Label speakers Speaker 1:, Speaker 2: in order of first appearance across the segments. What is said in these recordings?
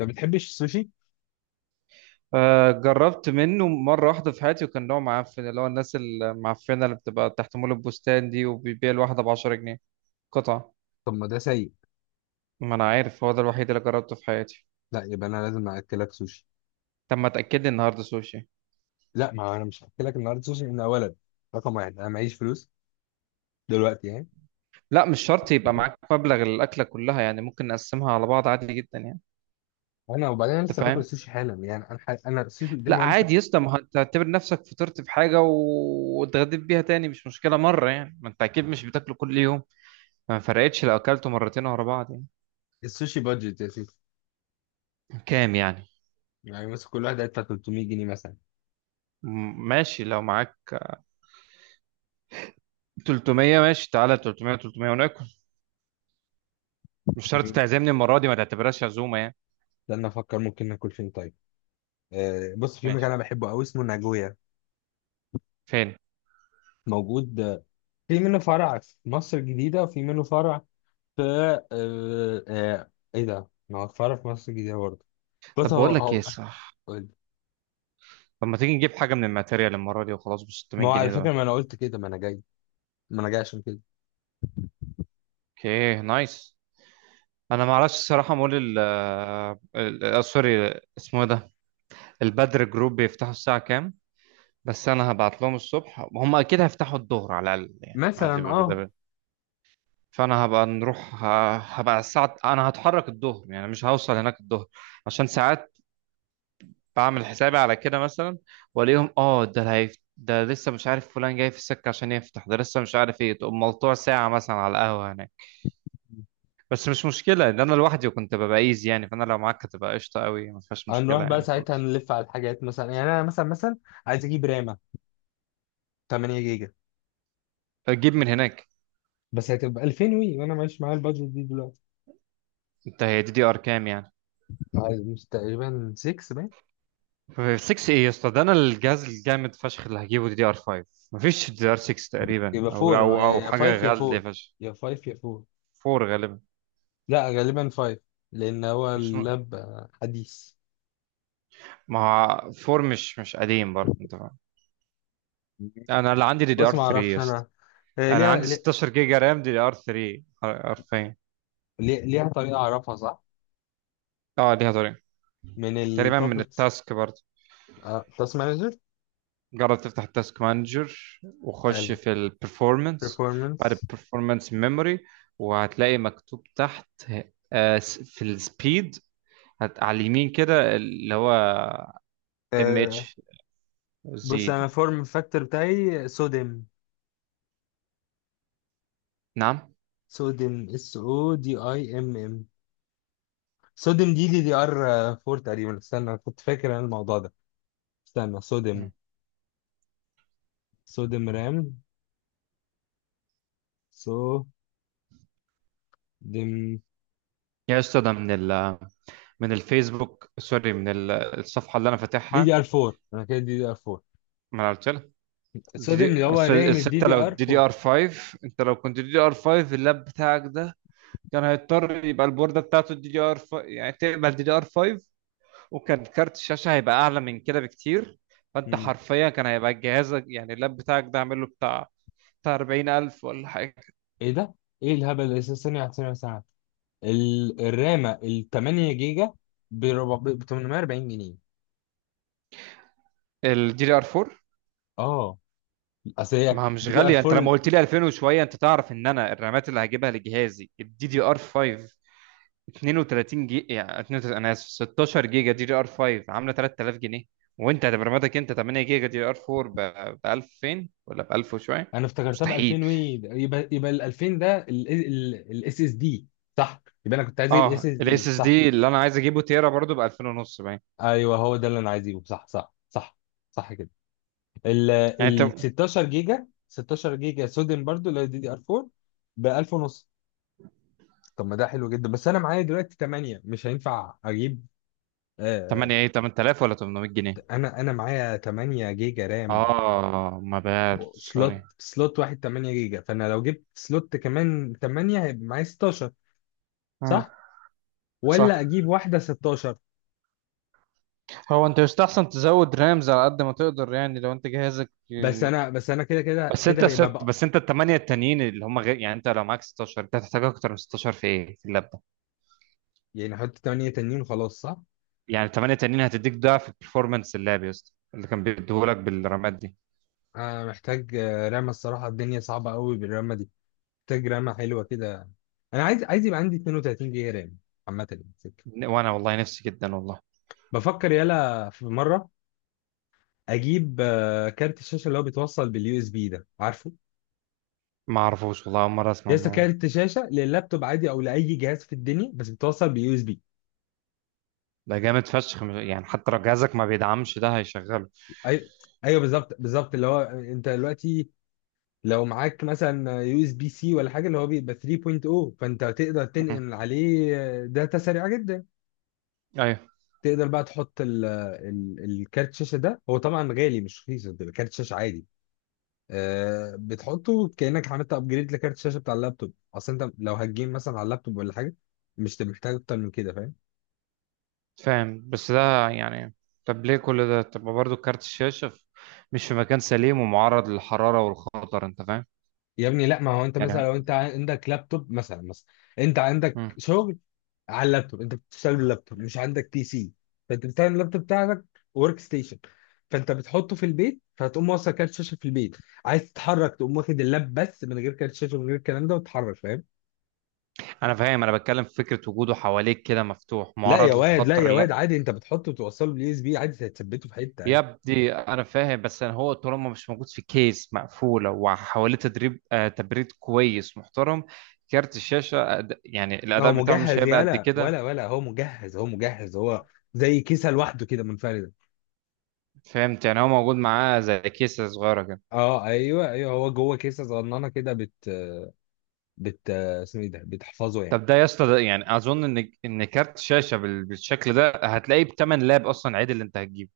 Speaker 1: ما بتحبش السوشي؟
Speaker 2: آه، جربت منه مرة واحدة في حياتي وكان نوع معفن اللي هو الناس المعفنة اللي بتبقى تحت مول البستان دي وبيبيع الواحدة بـ10 جنيه قطعة.
Speaker 1: طب ما ده سيء.
Speaker 2: ما أنا عارف هو ده الوحيد اللي جربته في حياتي.
Speaker 1: لا، يبقى انا لازم اكلك سوشي.
Speaker 2: طب ما تأكد لي النهاردة سوشي.
Speaker 1: لا، ما انا مش هاكلك النهارده سوشي من اولا. رقم واحد، انا معيش فلوس دلوقتي يعني.
Speaker 2: لا، مش شرط يبقى معاك مبلغ الأكلة كلها يعني، ممكن نقسمها على بعض عادي جدا يعني.
Speaker 1: انا وبعدين انا
Speaker 2: أنت
Speaker 1: لسه باكل
Speaker 2: فاهم؟
Speaker 1: السوشي حالا يعني، انا السوشي قدامي
Speaker 2: لا
Speaker 1: هو لسه.
Speaker 2: عادي يا اسطى، ما أنت تعتبر نفسك فطرت في حاجة واتغديت بيها تاني، مش مشكلة مرة يعني، ما أنت أكيد مش بتاكله كل يوم. ما فرقتش لو أكلته مرتين ورا بعض يعني.
Speaker 1: السوشي بادجت يا سيدي.
Speaker 2: كام يعني؟
Speaker 1: يعني مثلا كل واحد هيدفع 300 جنيه مثلا.
Speaker 2: ماشي لو معاك 300. ماشي تعالى 300 300 وناكل. مش شرط
Speaker 1: مم.
Speaker 2: تعزمني المرة دي، ما تعتبرهاش عزومة يعني.
Speaker 1: استنى افكر ممكن ناكل فين طيب. بص، في مكان
Speaker 2: ماشي.
Speaker 1: انا بحبه قوي اسمه ناجويا.
Speaker 2: فين؟
Speaker 1: موجود، في منه فرع في مصر الجديدة وفي منه فرع في ايه ده، ما هو فرع في مصر الجديدة برضه. بص،
Speaker 2: طب
Speaker 1: هو
Speaker 2: بقول لك ايه،
Speaker 1: هو
Speaker 2: صح؟ طب ما تيجي نجيب حاجة من الماتيريال المرة دي وخلاص ب
Speaker 1: ما
Speaker 2: 600
Speaker 1: هو على
Speaker 2: جنيه
Speaker 1: فكرة
Speaker 2: ده.
Speaker 1: ما انا قلت كده، ما انا جاي، ما انا جاي عشان كده.
Speaker 2: اوكي نايس. انا ما اعرفش الصراحة مول ال سوري اسمه إيه ده؟ البدر جروب بيفتحوا الساعة كام؟ بس انا هبعت لهم الصبح، هم اكيد هيفتحوا الظهر على الاقل يعني، ما دي
Speaker 1: مثلا اه،
Speaker 2: فانا هبقى نروح هبقى الساعة، انا هتحرك الظهر يعني مش هوصل هناك الظهر. عشان ساعات بعمل حسابي على كده مثلا. والاقيهم اه ده اللي هيف... ده لسه مش عارف فلان جاي في السكه عشان يفتح، ده لسه مش عارف ايه، تقوم ملطوع ساعه مثلا على القهوه هناك. بس مش مشكله ان انا لوحدي وكنت ببقى ايزي يعني، فانا لو معاك هتبقى قشطه قوي، ما فيهاش
Speaker 1: هنروح
Speaker 2: مشكله
Speaker 1: بقى
Speaker 2: يعني
Speaker 1: ساعتها
Speaker 2: خالص.
Speaker 1: نلف على الحاجات مثلا يعني. انا مثلا مثلا عايز اجيب رامة 8 جيجا،
Speaker 2: فتجيب من هناك.
Speaker 1: بس هتبقى 2000 وي، وانا مش معايا البادجت دي دلوقتي.
Speaker 2: انت هي دي دي ار كام يعني؟
Speaker 1: عايز، مش تقريبا 6 باين؟
Speaker 2: 6 ايه يا اسطى؟ ده انا الجهاز الجامد فشخ اللي هجيبه دي دي ار 5. مفيش دي دي ار 6 تقريبا،
Speaker 1: يبقى
Speaker 2: او
Speaker 1: 4
Speaker 2: او او
Speaker 1: يا
Speaker 2: حاجه
Speaker 1: 5 يا
Speaker 2: غاليه
Speaker 1: 4،
Speaker 2: فشخ.
Speaker 1: يا 5 يا 4.
Speaker 2: 4 غالبا.
Speaker 1: لا غالبا 5. لان هو
Speaker 2: مش،
Speaker 1: اللاب حديث.
Speaker 2: ما هو 4 مش قديم برضه، انت فاهم. انا اللي عندي دي دي
Speaker 1: بص
Speaker 2: ار
Speaker 1: ما اعرفش
Speaker 2: 3.
Speaker 1: انا. هي
Speaker 2: انا
Speaker 1: ليها
Speaker 2: عندي 16 جيجا رام دي ار 3 حرفيا.
Speaker 1: ليها طريقة اعرفها. صح،
Speaker 2: اه ليها طريقه.
Speaker 1: من
Speaker 2: تقريبا من
Speaker 1: البروبرتيز.
Speaker 2: التاسك برضه.
Speaker 1: تاسك مانجر.
Speaker 2: جرب تفتح التاسك مانجر وخش
Speaker 1: حلو.
Speaker 2: في البرفورمانس. بعد
Speaker 1: performance.
Speaker 2: البرفورمانس ميموري وهتلاقي مكتوب تحت آه، في السبيد. على اليمين كده اللي هو ام
Speaker 1: آه،
Speaker 2: اتش. زي
Speaker 1: بص
Speaker 2: دي.
Speaker 1: انا فورم فاكتور بتاعي صوديوم.
Speaker 2: نعم.
Speaker 1: صوديوم اس او دي اي ام ام. صوديوم دي دي ار 4 تقريبا. استنى، أنا كنت فاكر انا الموضوع ده. استنى
Speaker 2: مم.
Speaker 1: صوديوم. صوديوم رام. صوديوم
Speaker 2: يا استاذ ده من الفيسبوك، سوري، الصفحه اللي انا
Speaker 1: دي
Speaker 2: فاتحها.
Speaker 1: دي ار 4. انا كده دي دي ار 4.
Speaker 2: ما أنا قلت لك. جي
Speaker 1: صوديوم
Speaker 2: دي،
Speaker 1: اللي هو
Speaker 2: أصل
Speaker 1: رام الدي
Speaker 2: الستة
Speaker 1: دي
Speaker 2: لو
Speaker 1: ار
Speaker 2: دي دي
Speaker 1: 4.
Speaker 2: ار 5، انت لو كنت دي دي ار 5 اللاب بتاعك ده كان هيضطر يبقى البوردة بتاعته دي دي ار 5 يعني تقبل دي دي ار 5، وكان كارت الشاشة هيبقى أعلى من كده بكتير. فأنت
Speaker 1: مم.
Speaker 2: حرفيا كان هيبقى جهازك يعني اللاب بتاعك ده عامل له بتاع 40,000 ولا حاجة.
Speaker 1: ايه ده؟ ايه الهبل ده؟ ثانية واحدة، ثانية واحدة، ثانية واحدة. الرامة ال 8 جيجا ب 400، ب 840 جنيه.
Speaker 2: الدي دي ار 4.
Speaker 1: اه اصل هي
Speaker 2: ما هو مش
Speaker 1: دي دي ار
Speaker 2: غالية، انت لما
Speaker 1: 4.
Speaker 2: قلت لي 2000 وشوية، انت تعرف ان انا الرامات اللي هجيبها لجهازي الدي دي ار 5 32 جيجا، يعني 32 انا اسف 16 جيجا دي دي ار 5 عامله 3000 جنيه. وانت هتبرمجك انت 8 جيجا دي دي ار 4 ب 2000 ولا ب 1000 وشويه.
Speaker 1: انا افتكرتها ب
Speaker 2: مستحيل.
Speaker 1: 2000 وي. يبقى ال 2000 ده الاس اس دي صح. يبقى انا كنت عايز اجيب
Speaker 2: اه
Speaker 1: اس اس دي
Speaker 2: الاس اس
Speaker 1: صح.
Speaker 2: دي اللي انا عايز اجيبه تيرا برضو ب 2000 ونص باين.
Speaker 1: ايوه، هو ده اللي انا عايز اجيبه. صح، صح، صح، صح كده.
Speaker 2: يعني انت
Speaker 1: ال 16 جيجا. 16 جيجا سودن برضو اللي هي دي دي ار 4 ب 1000 ونص. طب ما ده حلو جدا، بس انا معايا دلوقتي 8 مش هينفع اجيب. آه
Speaker 2: 8 ايه، 8000 ولا 800 جنيه؟
Speaker 1: انا معايا 8 جيجا رام.
Speaker 2: اه، ما بال سوري.
Speaker 1: سلوت واحد 8 جيجا، فانا لو جبت سلوت كمان 8 هيبقى معايا 16،
Speaker 2: اه.
Speaker 1: صح؟ ولا
Speaker 2: صح.
Speaker 1: اجيب واحده 16؟
Speaker 2: هو انت يستحسن تزود رامز على قد ما تقدر يعني، لو انت جهازك.
Speaker 1: بس انا كده كده
Speaker 2: بس
Speaker 1: كده
Speaker 2: انت
Speaker 1: هيبقى
Speaker 2: ست
Speaker 1: بقى.
Speaker 2: بس انت الثمانيه التانيين اللي هم غير يعني، انت لو معاك 16 انت هتحتاج اكتر من 16 في ايه، في اللاب.
Speaker 1: يعني احط 8 تانيين وخلاص صح.
Speaker 2: يعني الثمانية التانيين هتديك ضعف البرفورمانس اللعب يا اسطى اللي كان بيديهولك بالرمات دي.
Speaker 1: انا محتاج رامه، الصراحه الدنيا صعبه قوي بالرامه دي. محتاج رامه حلوه كده. انا عايز، يبقى عندي 32 جيجا رام عامه يعني سكة.
Speaker 2: وانا والله نفسي جدا والله.
Speaker 1: بفكر يلا في مره اجيب كارت الشاشه اللي هو بيتوصل باليو اس بي ده عارفه؟
Speaker 2: ما اعرفوش والله، اول مرة اسمع
Speaker 1: لسه
Speaker 2: الموضوع.
Speaker 1: كارت شاشه لللابتوب عادي او لاي جهاز في الدنيا، بس بيتوصل باليو اس بي.
Speaker 2: ده جامد فشخ يعني حتى لو جهازك ما بيدعمش ده هيشغله.
Speaker 1: ايوه، ايوه بالظبط بالظبط. اللي هو انت دلوقتي لو معاك مثلا يو اس بي سي ولا حاجه، اللي هو بيبقى 3.0، فانت تقدر
Speaker 2: مم.
Speaker 1: تنقل عليه داتا سريعه جدا.
Speaker 2: ايوه.
Speaker 1: تقدر بقى تحط الكارت شاشه ده. هو طبعا غالي مش رخيص، بيبقى كارت شاشه عادي. بتحطه كانك عملت ابجريد لكارت الشاشه بتاع اللابتوب. اصل انت لو هتجيم مثلا على اللابتوب ولا حاجه، مش محتاج اكتر من كده، فاهم؟
Speaker 2: فاهم بس ده يعني. طب ليه كل ده؟ طب برضه كارت الشاشة مش في مكان سليم ومعرض للحرارة والخطر، انت فاهم؟
Speaker 1: يا ابني لا، ما هو انت مثلا
Speaker 2: يعني.
Speaker 1: لو انت عندك لابتوب مثلا انت عندك
Speaker 2: مم.
Speaker 1: شغل على اللابتوب. انت بتشتغل باللابتوب مش عندك بي سي، فانت بتعمل اللابتوب بتاعك ورك ستيشن. فانت بتحطه في البيت، فهتقوم موصل كارت شاشه في البيت. عايز تتحرك تقوم واخد اللاب بس من غير كارت شاشه من غير الكلام ده وتتحرك، فاهم؟
Speaker 2: انا فاهم، انا بتكلم في فكرة وجوده حواليك كده مفتوح
Speaker 1: لا يا
Speaker 2: معرض
Speaker 1: واد، لا
Speaker 2: للخطر.
Speaker 1: يا واد، عادي. انت بتحطه وتوصله باليو اس بي عادي، هتثبته في حته عادي.
Speaker 2: يبدي انا فاهم، بس انا هو طالما مش موجود في كيس مقفوله وحواليه تدريب آه تبريد كويس محترم، كارت الشاشه أد... يعني
Speaker 1: ما هو
Speaker 2: الاداء بتاعه مش
Speaker 1: مجهز
Speaker 2: هيبقى قد
Speaker 1: يالا.
Speaker 2: كده.
Speaker 1: ولا هو مجهز، هو زي كيسه لوحده كده منفرده.
Speaker 2: فهمت، يعني هو موجود معاه زي كيسه صغيره كده.
Speaker 1: اه ايوه، ايوه هو جوه كيسه صغننه كده. بت اسمه ايه ده بتحفظه يعني.
Speaker 2: طب ده يا اسطى، ده يعني اظن ان كارت شاشه بال... بالشكل ده هتلاقيه بتمن لاب اصلا عادي اللي انت هتجيبه.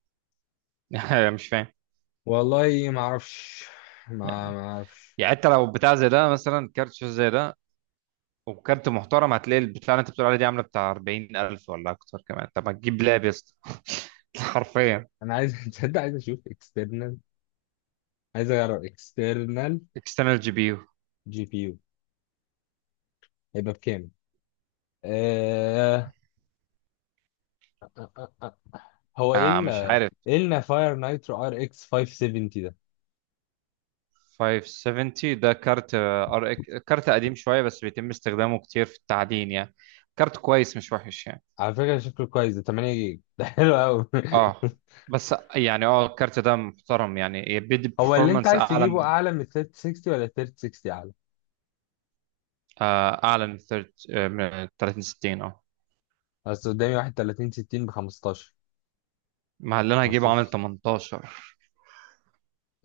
Speaker 2: مش فاهم.
Speaker 1: والله ما اعرفش. ما اعرفش.
Speaker 2: يعني انت لو بتاع زي ده مثلا، كارت شاشه زي ده وكارت محترم، هتلاقي البتاع اللي انت بتقول عليه دي عامله بتاع 40,000 ولا اكتر كمان. طب ما تجيب لاب يا اسطى. حرفيا.
Speaker 1: انا عايز تصدق، عايز اشوف اكسترنال. عايز اجرب اكسترنال
Speaker 2: اكسترنال جي بي يو.
Speaker 1: جي بي يو. هيبقى بكام؟ آه... هو ايه ال،
Speaker 2: مش عارف.
Speaker 1: ايه النا فاير نايترو ار اكس 570 ده؟
Speaker 2: 570 ده كارت، كارت قديم شويه بس بيتم استخدامه كتير في التعدين يعني. كارت كويس مش وحش يعني.
Speaker 1: على فكره شكله كويس ده 8 جيجا ده حلو قوي
Speaker 2: اه. بس يعني الكارت ده محترم يعني بيدي
Speaker 1: هو اللي انت
Speaker 2: برفورمانس
Speaker 1: عايز
Speaker 2: اعلى
Speaker 1: تجيبه
Speaker 2: من،
Speaker 1: اعلى من 3060، ولا 3060 اعلى؟
Speaker 2: اعلى من 30، 60. اه،
Speaker 1: بس قدامي واحد 30 60 ب 15،
Speaker 2: مع اللي انا هجيبه عامل
Speaker 1: 15.
Speaker 2: 18.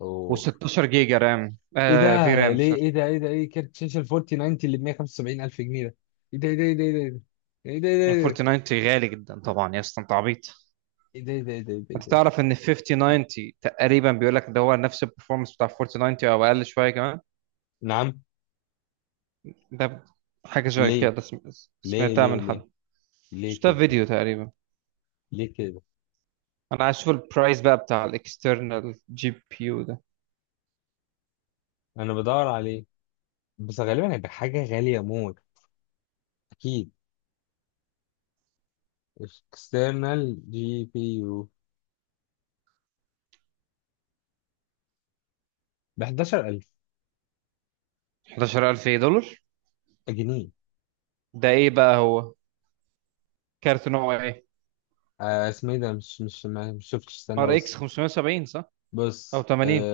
Speaker 1: اوه،
Speaker 2: و16 جيجا رام،
Speaker 1: ايه ده؟
Speaker 2: في رام
Speaker 1: ليه؟
Speaker 2: سوري.
Speaker 1: ايه ده؟ ايه ده؟ ايه كارت شاشه ال 4090 اللي ب 175 الف جنيه ده؟ ايه ده؟ ايه ده؟ ايه ده؟ ايه ده؟
Speaker 2: 4090 غالي جدا طبعا يا اسطى، انت عبيط.
Speaker 1: ايه ده؟ ايه ده؟ ايه ده؟ ايه ده؟ ايه ده؟ ايه
Speaker 2: انت
Speaker 1: ده؟ إيه ده؟
Speaker 2: تعرف ان 5090 تقريبا بيقول لك ده هو نفس البرفورمانس بتاع 4090 او اقل شويه كمان.
Speaker 1: نعم.
Speaker 2: ده حاجه شويه
Speaker 1: ليه؟
Speaker 2: كده
Speaker 1: ليه؟
Speaker 2: سمعتها
Speaker 1: ليه؟
Speaker 2: من
Speaker 1: ليه؟
Speaker 2: حد.
Speaker 1: ليه
Speaker 2: شفتها في
Speaker 1: كده؟
Speaker 2: فيديو تقريبا.
Speaker 1: ليه كده؟
Speaker 2: انا عايز اشوف البرايس بقى بتاع الاكسترنال جي بي يو ده.
Speaker 1: انا بدور عليه، بس غالبا هيبقى حاجه غاليه موت، اكيد. اكسترنال جي بي يو ب 11000
Speaker 2: 11,000 ايه، دولار؟
Speaker 1: جنيه
Speaker 2: ده ايه بقى هو؟ كارت نوع ايه؟
Speaker 1: اسمه ايه ده، مش شفتش، استنى
Speaker 2: ار اكس
Speaker 1: بص.
Speaker 2: 570 صح، او
Speaker 1: بص
Speaker 2: 80؟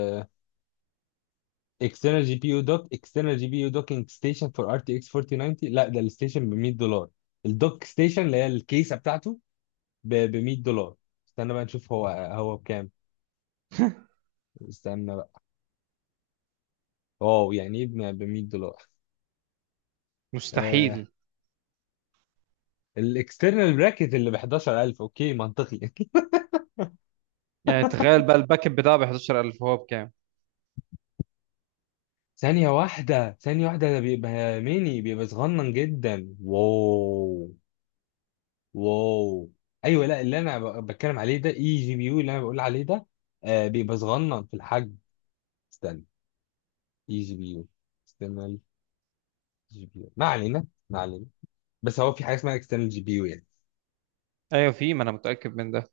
Speaker 1: اكسترنال جي بي يو دوك، اكسترنال جي بي يو دوكينج ستيشن فور ار تي اكس 4090. لا ده الستيشن ب 100 دولار. الدوك ستيشن اللي هي الكيسه بتاعته ب 100 دولار. استنى بقى نشوف هو بكام. استنى بقى. واو، يعني ايه؟ ب 100 دولار. آه
Speaker 2: مستحيل.
Speaker 1: الاكسترنال براكت اللي ب 11000، اوكي منطقي
Speaker 2: يعني تخيل بقى الباك اب بتاعه ب 11,000، هو بكام؟
Speaker 1: ثانية واحدة، ثانية واحدة، ده بيبقى ميني، بيبقى صغنن جدا. واو، واو. ايوه، لا، اللي انا بتكلم عليه ده اي جي بي يو. اللي انا بقول عليه ده بيبقى صغنن في الحجم. استنى. اي جي بي يو. اكسترنال جي بي يو ما علينا، ما علينا. بس هو في حاجه اسمها اكسترنال جي بي يو.
Speaker 2: ايوه، في، ما انا متاكد من ده.